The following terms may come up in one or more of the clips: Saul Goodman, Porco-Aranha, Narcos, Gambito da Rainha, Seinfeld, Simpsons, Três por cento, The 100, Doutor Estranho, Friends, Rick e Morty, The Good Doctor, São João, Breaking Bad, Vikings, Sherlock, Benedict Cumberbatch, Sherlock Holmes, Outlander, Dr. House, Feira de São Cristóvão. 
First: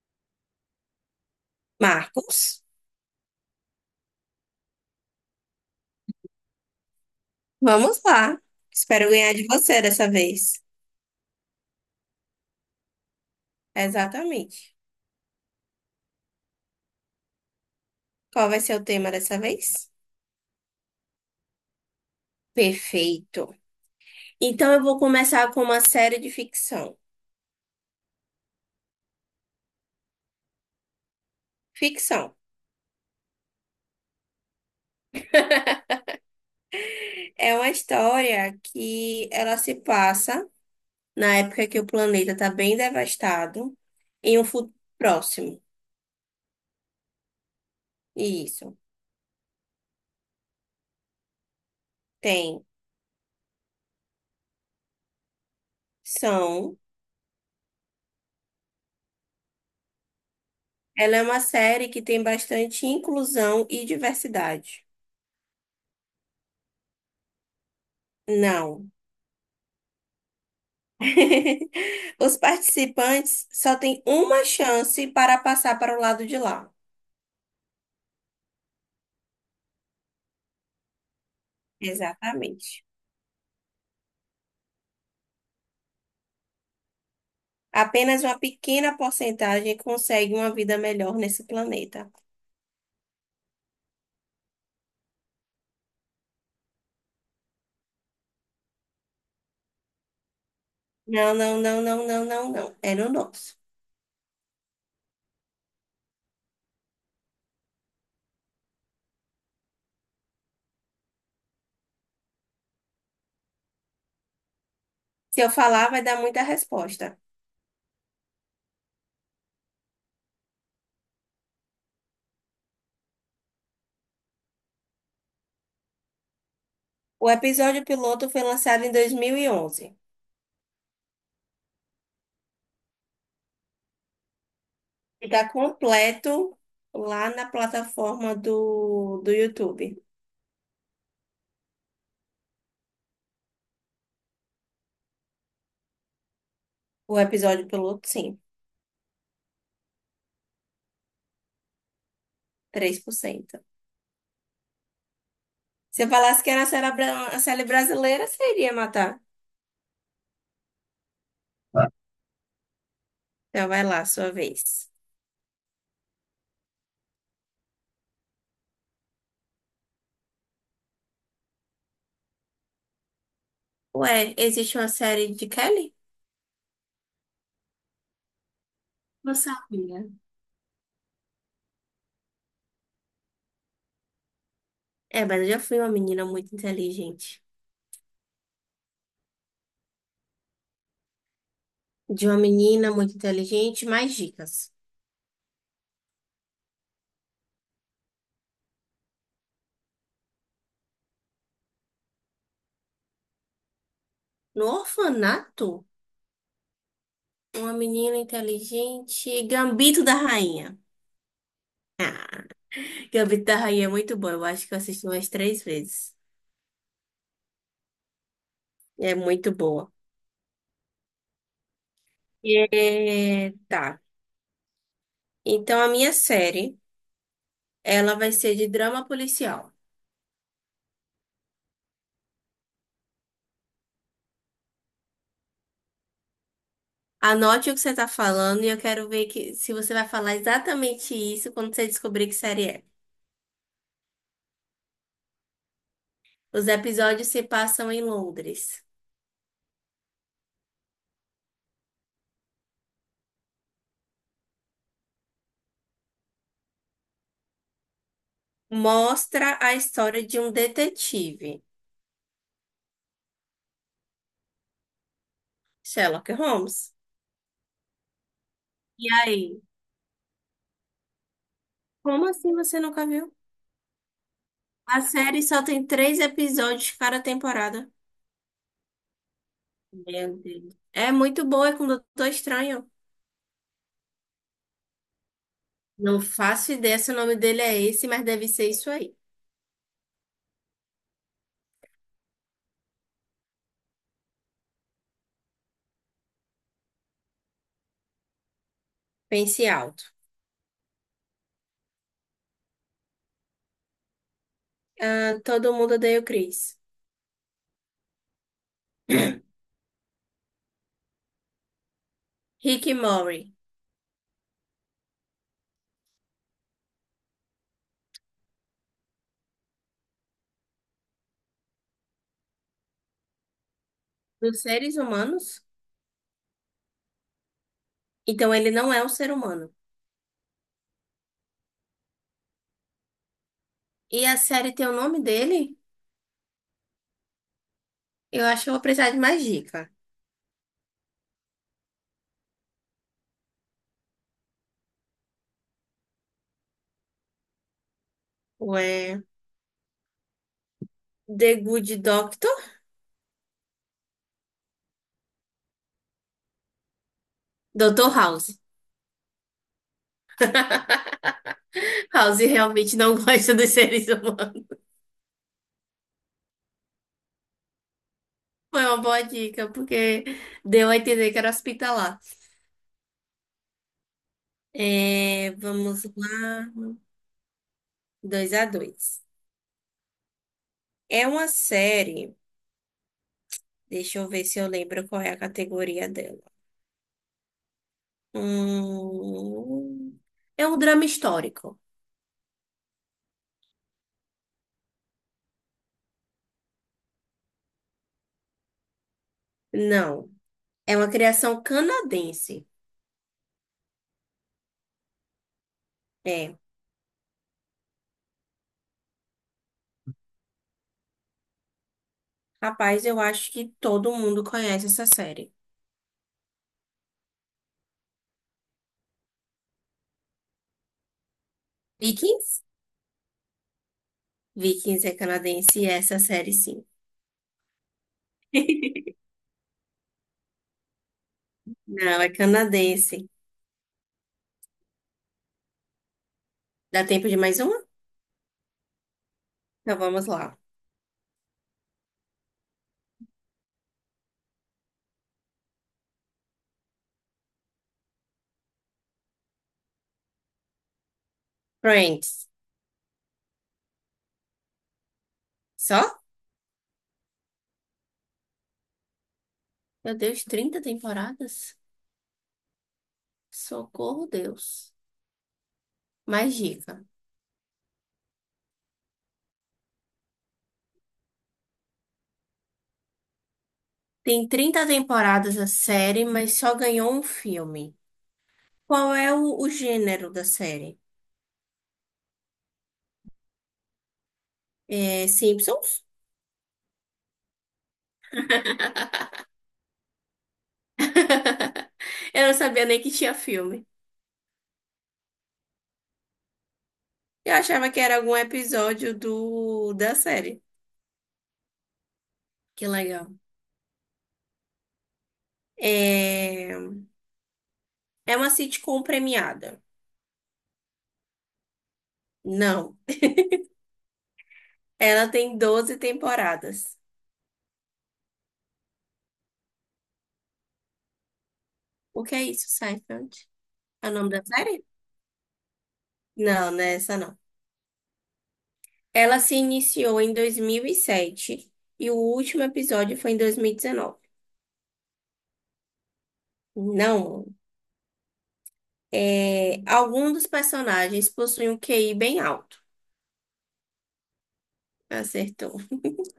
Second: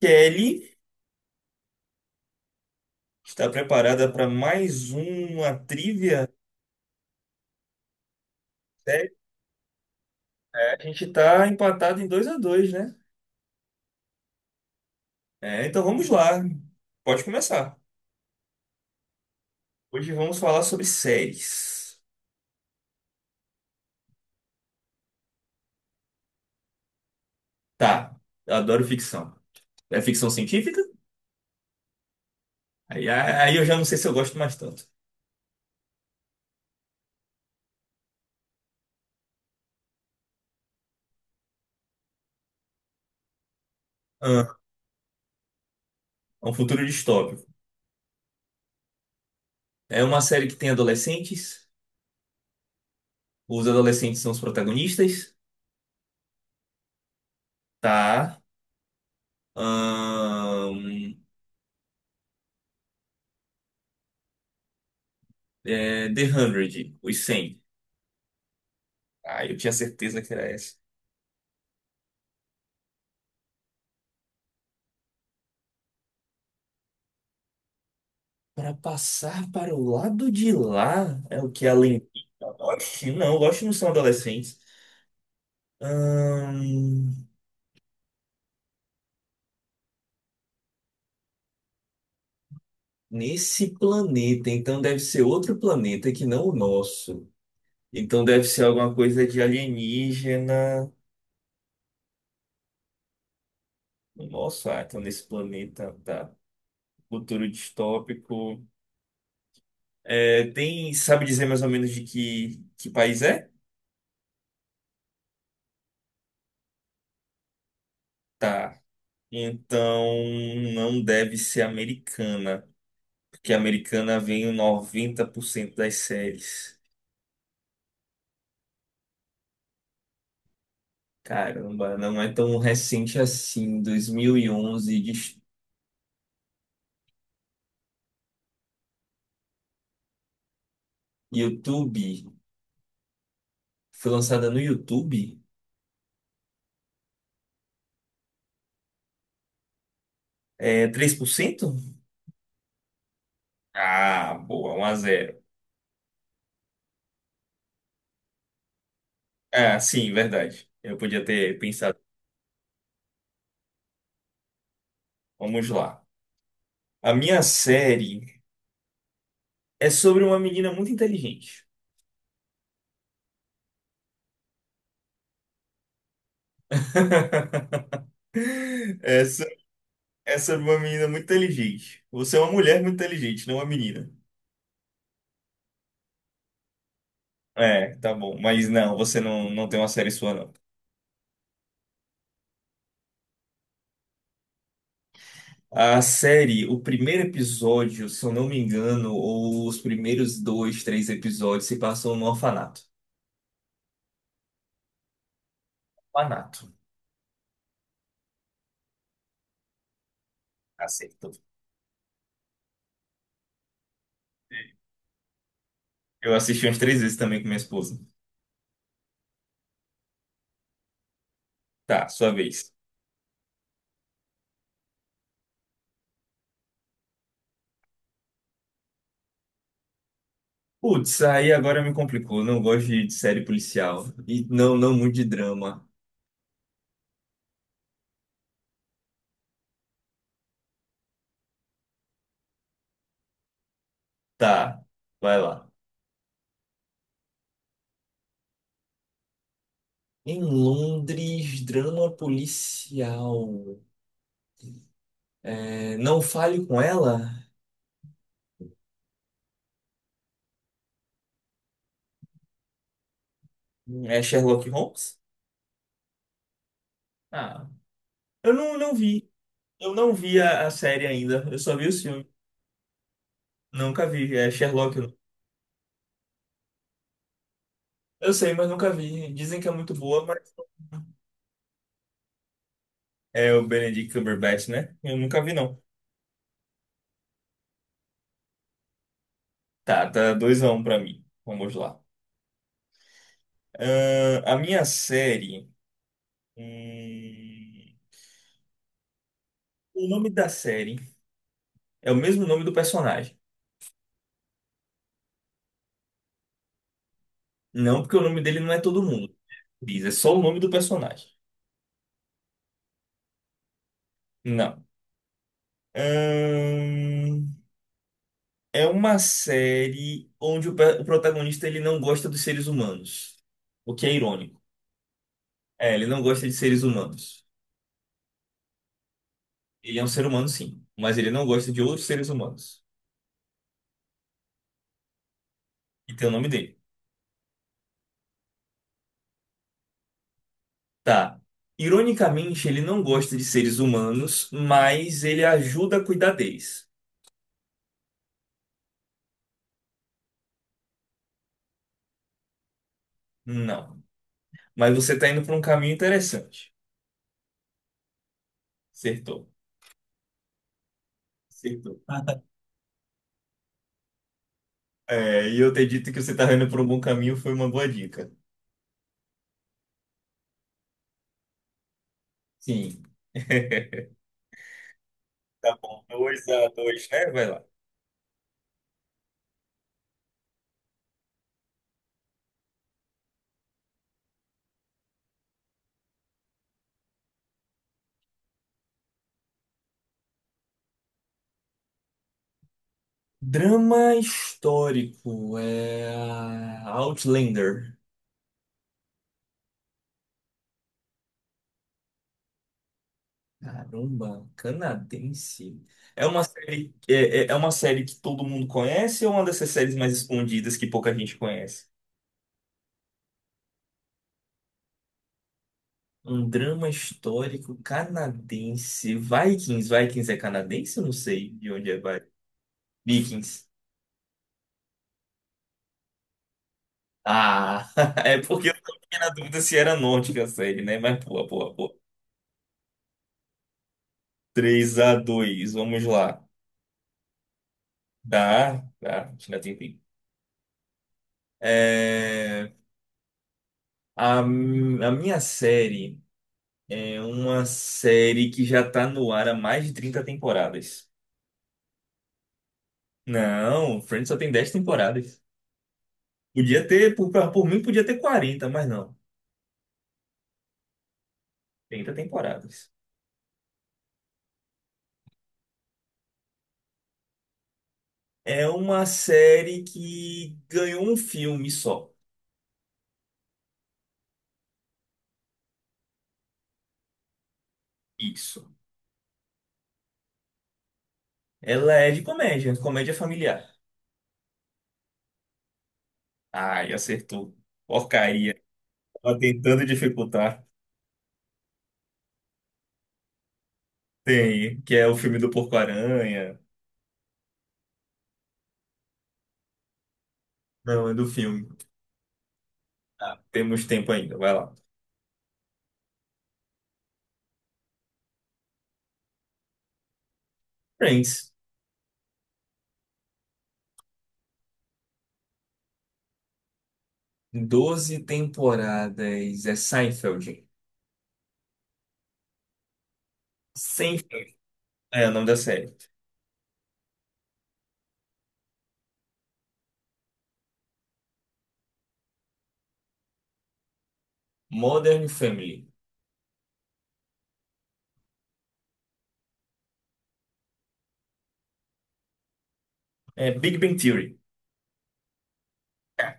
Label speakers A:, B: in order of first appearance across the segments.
A: Kelly
B: Marcos,
A: está preparada para mais uma trivia?
B: vamos lá.
A: É,
B: Espero ganhar de você dessa vez.
A: é, a gente está empatado em 2 a 2, né?
B: Exatamente.
A: É, então vamos lá. Pode começar.
B: Qual vai ser o tema dessa vez?
A: Hoje vamos falar sobre séries.
B: Perfeito. Então eu vou começar com uma série de ficção.
A: Tá, eu adoro ficção. É ficção científica?
B: Ficção
A: Aí, eu já não sei se eu gosto mais tanto.
B: é uma história que ela se passa na época que o planeta está bem devastado, em um
A: Ah,
B: futuro próximo.
A: é um futuro distópico.
B: Isso.
A: É uma série que tem adolescentes.
B: Tem.
A: Os adolescentes são os protagonistas.
B: São.
A: Tá. Ahn,
B: Ela é uma série que tem bastante inclusão e diversidade.
A: The 100, os cem.
B: Não.
A: Ah, eu tinha certeza que era essa.
B: Os participantes só têm uma chance para passar para o lado de lá.
A: Para passar para o lado de lá é o que a lentita.
B: Exatamente.
A: Oxe não são adolescentes. Ahn,
B: Apenas uma pequena porcentagem consegue uma vida melhor nesse planeta.
A: nesse planeta, então deve ser outro planeta que não o nosso. Então deve ser alguma coisa de alienígena.
B: Não, não, não, não, não, não, não. É no nosso.
A: Nossa, ah, então nesse planeta, tá. Futuro distópico. É, tem, sabe dizer mais ou menos de que país é?
B: Se eu falar, vai dar muita resposta.
A: Tá. Então não deve ser americana. Porque a americana vem em 90% das séries.
B: O episódio piloto foi lançado em 2011.
A: Caramba, não é tão recente assim. 2011 de
B: Está completo lá na plataforma do YouTube.
A: YouTube. Foi lançada no YouTube?
B: O episódio piloto, sim.
A: É 3%?
B: 3%.
A: Ah, boa, 1-0.
B: Se eu falasse que era a série brasileira, seria matar.
A: Ah, sim, verdade. Eu podia ter pensado.
B: Então vai lá, sua vez.
A: Vamos lá. A minha série é sobre uma menina muito inteligente.
B: Ué, existe uma série de Kelly? Não
A: Essa
B: sabia.
A: é sobre uma menina muito inteligente. Você é uma mulher muito inteligente, não uma menina.
B: É, mas eu já fui uma menina muito inteligente.
A: É, tá bom. Mas não, você não, não tem uma série sua, não.
B: De uma menina muito inteligente, mais dicas.
A: A série, o primeiro episódio, se eu não me engano, ou os primeiros dois, três episódios se passam no orfanato.
B: No orfanato,
A: Orfanato.
B: uma menina inteligente, Gambito da Rainha.
A: Acertou.
B: Gambito da Rainha é muito boa. Eu acho que eu assisti umas três vezes.
A: Eu assisti umas três vezes também com minha esposa.
B: É muito boa.
A: Tá, sua vez.
B: É, tá. Então a minha série, ela vai ser de drama policial.
A: Putz, aí agora me complicou. Não gosto de série policial. E não, não muito de drama.
B: Anote o que você tá falando e eu quero ver que, se você vai falar exatamente isso quando você descobrir que série é.
A: Tá, vai lá.
B: Os episódios se passam em Londres.
A: Em Londres, drama policial. É, não fale com ela?
B: Mostra a história de um detetive,
A: É Sherlock Holmes?
B: Sherlock Holmes.
A: Ah, eu não
B: E
A: vi.
B: aí?
A: Eu não vi a série ainda. Eu só vi os filmes.
B: Como assim você nunca viu?
A: Nunca vi. É Sherlock.
B: A
A: Não.
B: série só tem três episódios cada temporada.
A: Eu sei, mas nunca vi. Dizem que é muito boa,
B: Meu
A: mas.
B: Deus. É muito boa, é com o Doutor Estranho.
A: É o Benedict Cumberbatch, né? Eu nunca vi, não.
B: Não faço ideia se o nome dele é esse, mas deve ser isso aí.
A: Tá, tá 2-1 pra mim. Vamos lá. A minha série. hum,
B: Pense alto.
A: o nome da série é o mesmo nome do personagem.
B: Ah, todo mundo odeia o Chris.
A: Não, porque o nome dele não é todo mundo. Né? Diz, é só o nome do personagem.
B: Rick e Morty.
A: Não. Ahn, é uma série onde o protagonista ele não gosta dos seres humanos, o que é irônico.
B: Dos seres humanos?
A: É, ele não gosta de seres humanos.
B: Então ele não é um ser humano.
A: Ele é um ser humano, sim, mas ele não gosta de outros seres humanos.
B: E a série tem o nome dele?
A: E tem o nome dele.
B: Eu acho que eu vou precisar de mais dica.
A: Tá. Ironicamente, ele não gosta de seres humanos, mas ele ajuda a cuidar deles.
B: Ué, The Good Doctor?
A: Não. Mas você tá indo por um caminho interessante.
B: Dr. House.
A: Acertou. Acertou.
B: House realmente não gosta dos seres humanos.
A: É, e eu ter dito que você tá indo por um bom caminho foi uma boa dica.
B: Foi uma boa dica, porque deu a entender que era hospitalar.
A: Sim.
B: É,
A: Tá
B: vamos
A: bom. Dois a
B: lá.
A: dois, né? Vai lá.
B: Dois a 2. É uma série. Deixa eu ver se eu lembro qual é a categoria dela. Hum, é um drama histórico.
A: Drama histórico. É Outlander.
B: Não. É uma criação canadense.
A: Caramba, canadense. É uma
B: É.
A: série, é, é uma série que todo mundo conhece ou uma dessas séries mais escondidas que pouca gente conhece?
B: Rapaz, eu acho que todo mundo conhece essa série.
A: Um drama histórico canadense. Vikings. Vikings é canadense? Eu não sei de onde é Vi-
B: Vikings?
A: Vikings.
B: Vikings é canadense e é essa série sim.
A: Ah, é porque eu fiquei na dúvida se era nórdica a série, né? Mas pô, pô, pô.
B: Não, é canadense.
A: 3-2 vamos lá.
B: Dá tempo de mais uma?
A: Tá, tá, ainda tem
B: Então
A: tempo.
B: vamos lá.
A: É, a minha série é uma série que já tá no ar há mais de 30 temporadas.
B: Friends.
A: Não, Friends só tem 10 temporadas.
B: Só?
A: Podia ter, por mim, podia ter 40 mas não.
B: Meu Deus, 30 temporadas?
A: 30 temporadas.
B: Socorro, Deus. Mais dica.
A: É uma série que ganhou um filme só.
B: Tem 30 temporadas a série, mas só ganhou um filme.
A: Isso.
B: Qual é o gênero da série?
A: Ela é de comédia, comédia familiar.
B: É Simpsons?
A: Ai, acertou. Porcaria. Tava tentando dificultar.
B: Eu não sabia nem que tinha filme.
A: Tem, que é o filme do Porco-Aranha.
B: Eu achava que era algum episódio do da série.
A: Não, é do filme.
B: Que legal.
A: Tá, temos tempo ainda, vai lá.
B: É, é uma sitcom premiada.
A: Friends,
B: Não. Ela tem 12 temporadas.
A: 12 temporadas. É Seinfeld.
B: O que é isso, Seinfeld? É o nome da
A: Seinfeld.
B: série?
A: É o nome da série.
B: Não, não é essa não. Ela se iniciou em 2007 e o último episódio foi em 2019.
A: Modern Family.
B: Não. Algum dos personagens possui um QI bem alto.
A: É Big Bang Theory.
B: Acertou.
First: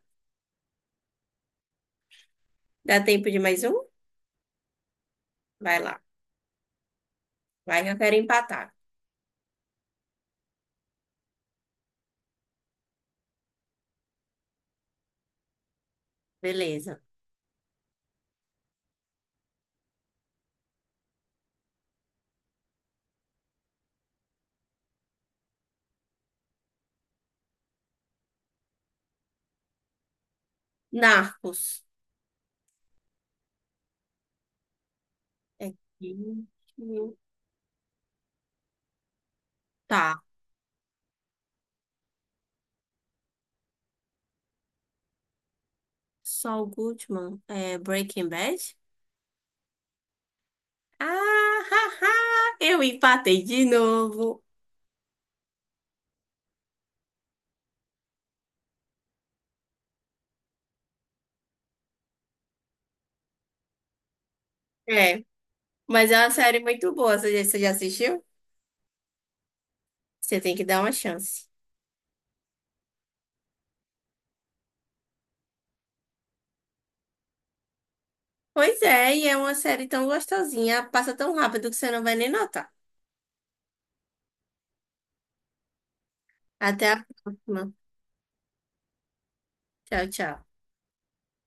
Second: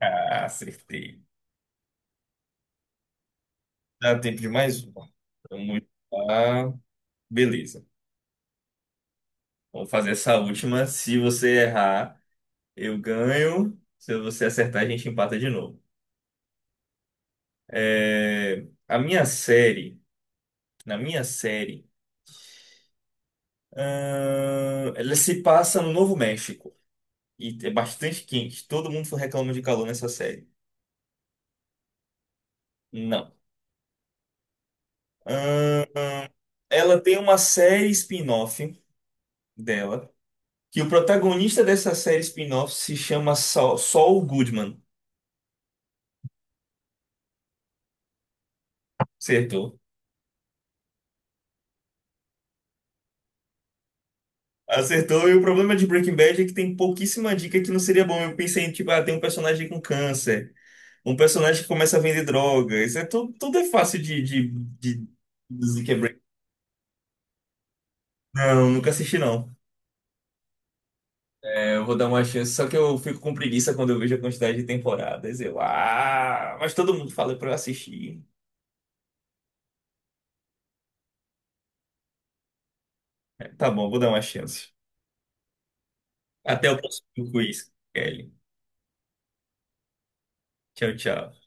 A: Ah, acertei.
B: Dá tempo de mais um?
A: Dá tempo de mais uma.
B: Vai
A: Vamos
B: lá.
A: lá.
B: Vai
A: Beleza.
B: que eu quero empatar.
A: Vamos fazer essa última. Se você errar, eu ganho. Se você acertar, a gente empata de novo.
B: Beleza.
A: É, a minha série. Na minha série. Ela se passa no Novo México. E é bastante quente. Todo mundo reclama de calor nessa série.
B: Narcos.
A: Não.
B: É aqui.
A: Ela tem uma série spin-off dela,
B: Tá.
A: que o protagonista dessa série spin-off se chama Saul, Saul Goodman.
B: Saul Goodman. É Breaking Bad?
A: Acertou.
B: Ah, ha, ha. Eu empatei de novo.
A: Acertou, e o problema de Breaking Bad é que tem pouquíssima dica que não seria bom. Eu pensei, tipo, ah, tem um personagem com câncer, um personagem que começa a vender droga. Isso é tudo, tudo é fácil de
B: É.
A: dizer que é
B: Mas é
A: Breaking
B: uma série muito boa. Você já assistiu?
A: Bad. Não, nunca assisti, não.
B: Você tem que dar uma chance.
A: É, eu vou dar uma chance, só que eu fico com preguiça quando eu vejo a quantidade de temporadas. Eu, ah, mas todo mundo fala pra eu assistir.
B: Pois é, e é uma série tão gostosinha. Passa tão rápido que você não vai nem notar.
A: É, tá bom, vou dar uma chance. Até o
B: Até
A: próximo
B: a
A: quiz,
B: próxima.
A: Kelly.
B: Tchau, tchau.
A: Tchau, tchau.